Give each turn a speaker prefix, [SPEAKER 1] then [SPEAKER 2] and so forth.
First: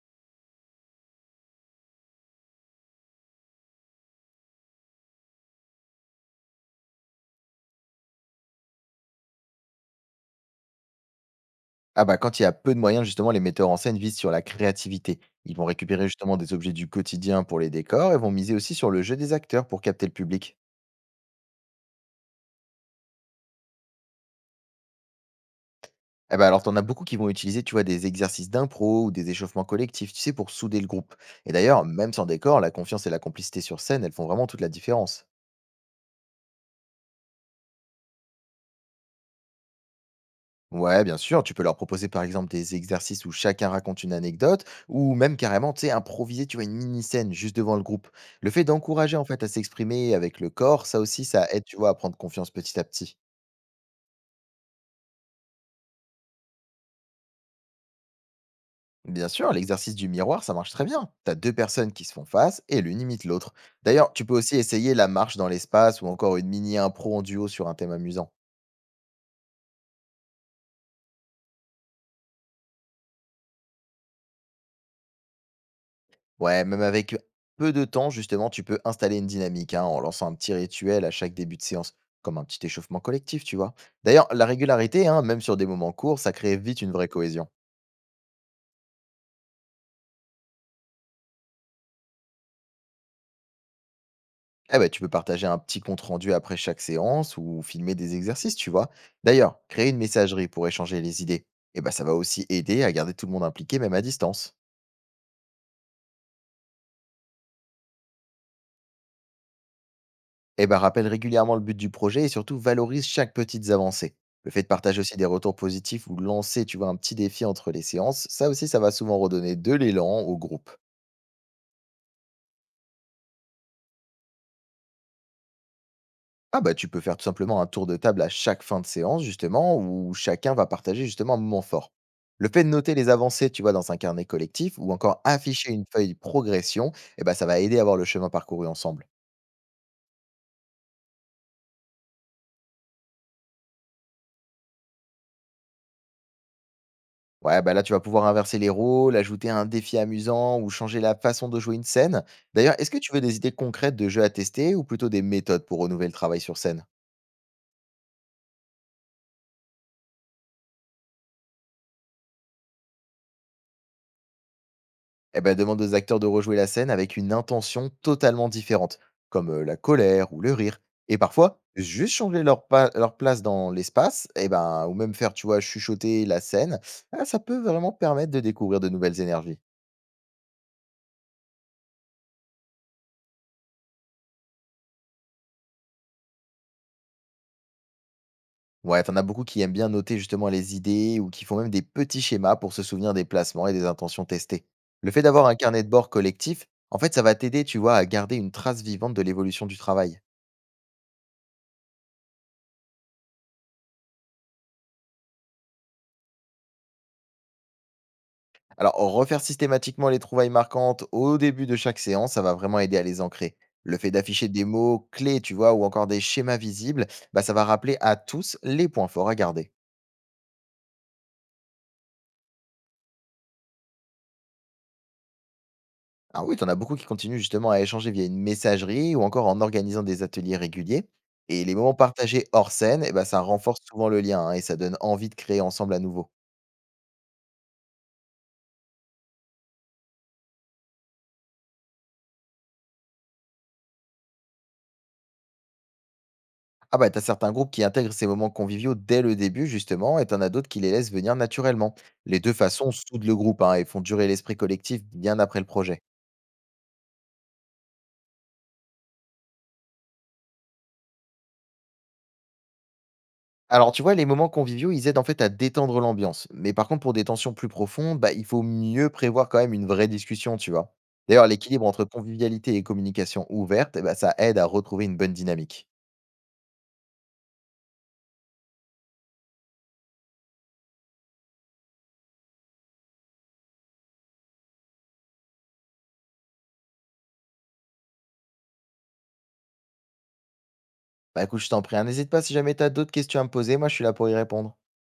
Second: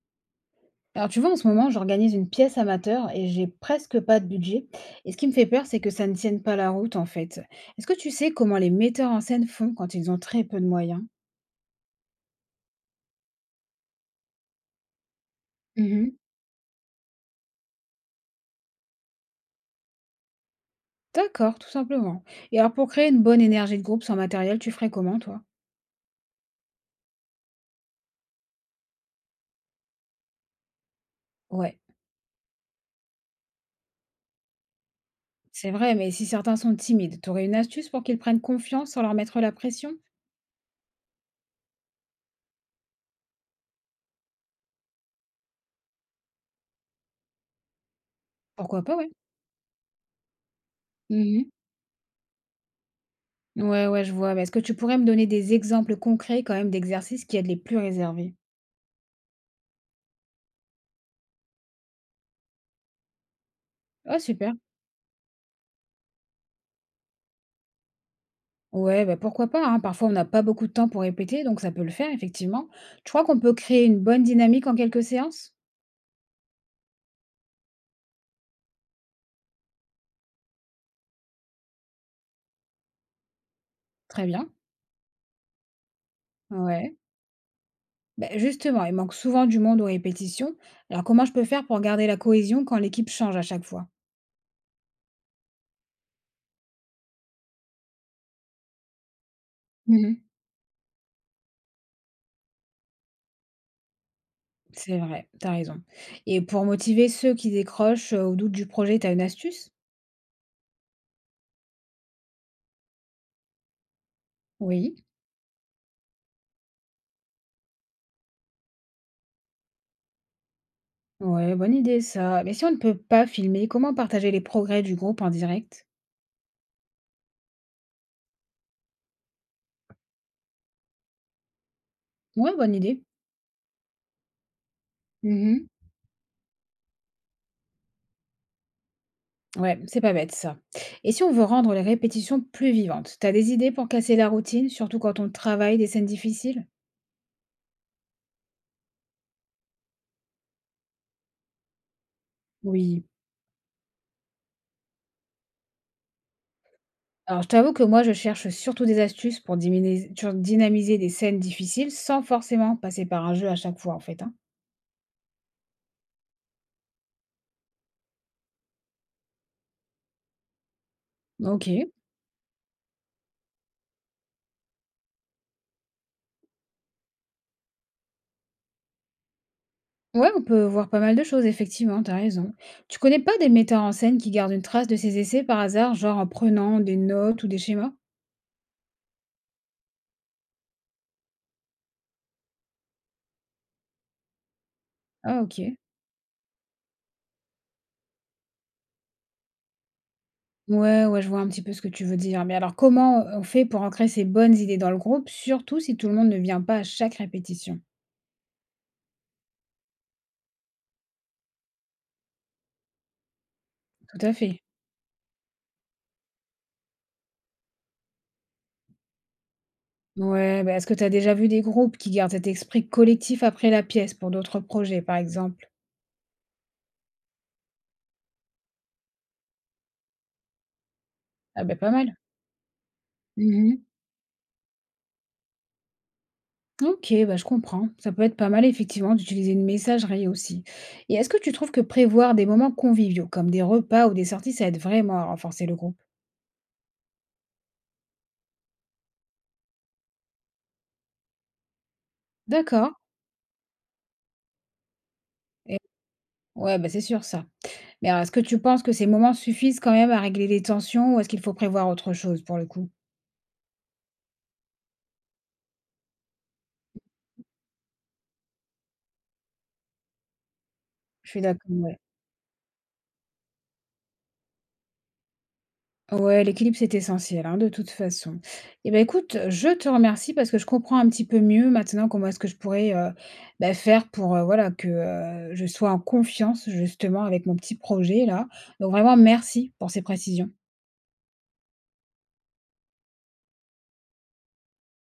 [SPEAKER 1] Alors tu vois, en ce moment, j'organise une pièce amateur et j'ai presque pas de budget. Et ce qui me fait peur, c'est que ça ne tienne pas la route, en fait. Est-ce que tu sais comment les metteurs en scène font quand ils ont très peu de moyens?
[SPEAKER 2] Ah bah, quand il y a peu de moyens, justement, les metteurs en scène visent sur la créativité. Ils vont récupérer
[SPEAKER 1] Mhm.
[SPEAKER 2] justement des objets du quotidien pour les décors et vont miser aussi sur le jeu des acteurs pour capter le public.
[SPEAKER 1] D'accord, tout simplement. Et alors pour créer une bonne énergie de groupe sans matériel, tu ferais comment, toi?
[SPEAKER 2] Eh ben alors, t'en as beaucoup qui vont utiliser, tu vois, des exercices d'impro ou des échauffements collectifs, tu sais, pour souder le groupe. Et
[SPEAKER 1] Ouais,
[SPEAKER 2] d'ailleurs, même sans décor, la confiance et la complicité sur scène, elles font vraiment toute la différence.
[SPEAKER 1] c'est vrai, mais si certains sont timides, t'aurais une astuce pour qu'ils prennent confiance sans leur mettre la pression?
[SPEAKER 2] Ouais, bien sûr, tu peux leur proposer par exemple des exercices où chacun raconte une anecdote ou même carrément, tu sais, improviser, tu vois, une mini-scène juste devant le groupe. Le fait
[SPEAKER 1] Pourquoi pas, ouais.
[SPEAKER 2] d'encourager en fait à s'exprimer avec le corps, ça aussi, ça
[SPEAKER 1] Mhm.
[SPEAKER 2] aide, tu vois, à prendre confiance petit à petit.
[SPEAKER 1] Ouais, ouais, je vois. Mais est-ce que tu pourrais me donner des exemples concrets quand même d'exercices qui aident les plus réservés?
[SPEAKER 2] Bien sûr, l'exercice du miroir, ça marche très bien. T'as deux personnes qui se font face et l'une imite l'autre. D'ailleurs,
[SPEAKER 1] Oh,
[SPEAKER 2] tu peux
[SPEAKER 1] super.
[SPEAKER 2] aussi essayer la marche dans l'espace ou encore une mini-impro en duo sur un thème amusant.
[SPEAKER 1] Ouais, bah, pourquoi pas, hein. Parfois, on n'a pas beaucoup de temps pour répéter, donc ça peut le faire, effectivement. Tu crois qu'on peut créer une bonne dynamique en quelques séances?
[SPEAKER 2] Ouais, même avec peu de temps, justement, tu peux installer une dynamique hein, en lançant un petit rituel à chaque début de séance, comme un petit échauffement collectif, tu vois.
[SPEAKER 1] Très
[SPEAKER 2] D'ailleurs, la
[SPEAKER 1] bien.
[SPEAKER 2] régularité, hein, même sur des moments courts, ça crée vite une
[SPEAKER 1] Ouais.
[SPEAKER 2] vraie cohésion.
[SPEAKER 1] Bah, justement, il manque souvent du monde aux répétitions. Alors, comment je peux faire pour garder la cohésion quand l'équipe change à chaque fois?
[SPEAKER 2] Eh ben, tu peux partager un petit compte-rendu après chaque séance ou filmer des exercices, tu vois. D'ailleurs, créer une
[SPEAKER 1] Mhm.
[SPEAKER 2] messagerie pour échanger les idées, eh ben, ça va aussi aider à garder tout le monde impliqué, même à distance.
[SPEAKER 1] C'est vrai, t'as raison. Et pour motiver ceux qui décrochent ou doutent du projet, t'as une astuce?
[SPEAKER 2] Eh ben, rappelle régulièrement le but du projet et surtout valorise chaque petite avancée. Le fait de
[SPEAKER 1] Oui.
[SPEAKER 2] partager aussi des retours positifs ou de lancer, tu vois, un petit défi entre les séances, ça aussi, ça va souvent redonner de l'élan au groupe.
[SPEAKER 1] Ouais, bonne idée ça. Mais si on ne peut pas filmer, comment partager les progrès du groupe en direct?
[SPEAKER 2] Ah bah tu peux faire tout simplement un tour de table à chaque fin de séance, justement, où chacun va partager justement un moment fort. Le
[SPEAKER 1] Ouais,
[SPEAKER 2] fait de
[SPEAKER 1] bonne
[SPEAKER 2] noter
[SPEAKER 1] idée.
[SPEAKER 2] les avancées, tu vois, dans un carnet collectif ou encore afficher une feuille de progression, eh ben, ça va aider à voir le chemin parcouru ensemble.
[SPEAKER 1] Ouais, c'est pas bête ça. Et si on veut rendre les répétitions plus vivantes, t'as des idées pour casser la routine, surtout quand on travaille des scènes difficiles?
[SPEAKER 2] Ouais, bah là, tu vas pouvoir inverser les rôles, ajouter un défi amusant ou changer la façon de jouer une scène. D'ailleurs, est-ce que
[SPEAKER 1] Oui,
[SPEAKER 2] tu veux des idées concrètes de jeux à tester ou plutôt des méthodes pour renouveler le travail sur scène?
[SPEAKER 1] alors, je t'avoue que moi, je cherche surtout des astuces pour dynamiser des scènes difficiles sans forcément passer par un jeu à chaque fois, en fait, hein.
[SPEAKER 2] Eh ben, demande aux acteurs de rejouer la scène avec une intention totalement différente, comme la colère ou le rire. Et parfois,
[SPEAKER 1] Ok.
[SPEAKER 2] juste changer leur, leur place dans l'espace, eh ben, ou même faire, tu vois, chuchoter la scène, ah, ça peut vraiment permettre de découvrir de nouvelles énergies.
[SPEAKER 1] Ouais, on peut voir pas mal de choses, effectivement, t'as raison. Tu connais pas des metteurs en scène qui gardent une trace de ces essais par hasard, genre en prenant des notes ou des schémas?
[SPEAKER 2] Ouais, t'en as beaucoup qui aiment bien noter justement les idées ou qui font même des petits schémas pour se souvenir des placements et des intentions testées. Le fait
[SPEAKER 1] Ah,
[SPEAKER 2] d'avoir un
[SPEAKER 1] ok.
[SPEAKER 2] carnet de bord collectif, en fait, ça va t'aider, tu vois, à garder une trace vivante de l'évolution du travail.
[SPEAKER 1] Ouais, ouais, je vois un petit peu ce que tu veux dire. Mais alors, comment on fait pour ancrer ces bonnes idées dans le groupe, surtout si tout le monde ne vient pas à chaque répétition?
[SPEAKER 2] Alors, refaire systématiquement les trouvailles marquantes au début de chaque séance, ça va vraiment aider à les ancrer. Le fait
[SPEAKER 1] Tout à
[SPEAKER 2] d'afficher
[SPEAKER 1] fait.
[SPEAKER 2] des mots clés, tu vois, ou encore des schémas visibles, bah, ça va rappeler à tous les points forts à garder.
[SPEAKER 1] Ouais, bah, est-ce que tu as déjà vu des groupes qui gardent cet esprit collectif après la pièce pour d'autres projets, par exemple?
[SPEAKER 2] Alors oui, tu en as beaucoup qui continuent justement à échanger via une messagerie ou encore en organisant des ateliers réguliers. Et
[SPEAKER 1] Ah
[SPEAKER 2] les
[SPEAKER 1] ben pas
[SPEAKER 2] moments
[SPEAKER 1] mal.
[SPEAKER 2] partagés hors scène, eh ben, ça renforce
[SPEAKER 1] Mhm.
[SPEAKER 2] souvent le lien hein, et ça donne envie de créer ensemble à nouveau.
[SPEAKER 1] Ok, bah, je comprends. Ça peut être pas mal, effectivement, d'utiliser une messagerie aussi. Et est-ce que tu trouves que prévoir des moments conviviaux, comme des repas ou des sorties, ça aide vraiment à renforcer le groupe?
[SPEAKER 2] Ah bah, t'as certains groupes qui intègrent ces moments conviviaux dès le début justement et t'en as d'autres qui les laissent venir naturellement. Les deux façons
[SPEAKER 1] D'accord.
[SPEAKER 2] soudent le groupe hein, et font durer l'esprit collectif bien après le
[SPEAKER 1] Et-
[SPEAKER 2] projet.
[SPEAKER 1] Ouais, bah, c'est sûr, ça. Mais alors, est-ce que tu penses que ces moments suffisent quand même à régler les tensions ou est-ce qu'il faut prévoir autre chose pour le coup?
[SPEAKER 2] Alors, tu vois, les moments conviviaux, ils aident en fait à détendre l'ambiance. Mais par contre, pour des tensions plus profondes, bah, il faut mieux prévoir quand même une vraie discussion, tu vois.
[SPEAKER 1] Je suis
[SPEAKER 2] D'ailleurs,
[SPEAKER 1] d'accord,
[SPEAKER 2] l'équilibre
[SPEAKER 1] ouais.
[SPEAKER 2] entre convivialité et communication ouverte, eh ben, ça aide à retrouver une bonne dynamique.
[SPEAKER 1] Ouais, l'équilibre, c'est essentiel, hein, de toute façon. Eh ben, écoute, je te remercie parce que je comprends un petit peu mieux maintenant comment est-ce que je pourrais, bah, faire pour, voilà, que, je sois en confiance justement avec mon petit projet là. Donc vraiment merci pour ces précisions.
[SPEAKER 2] Bah écoute, je t'en prie, hein, n'hésite pas si jamais tu as d'autres questions à me poser, moi je suis là pour y répondre.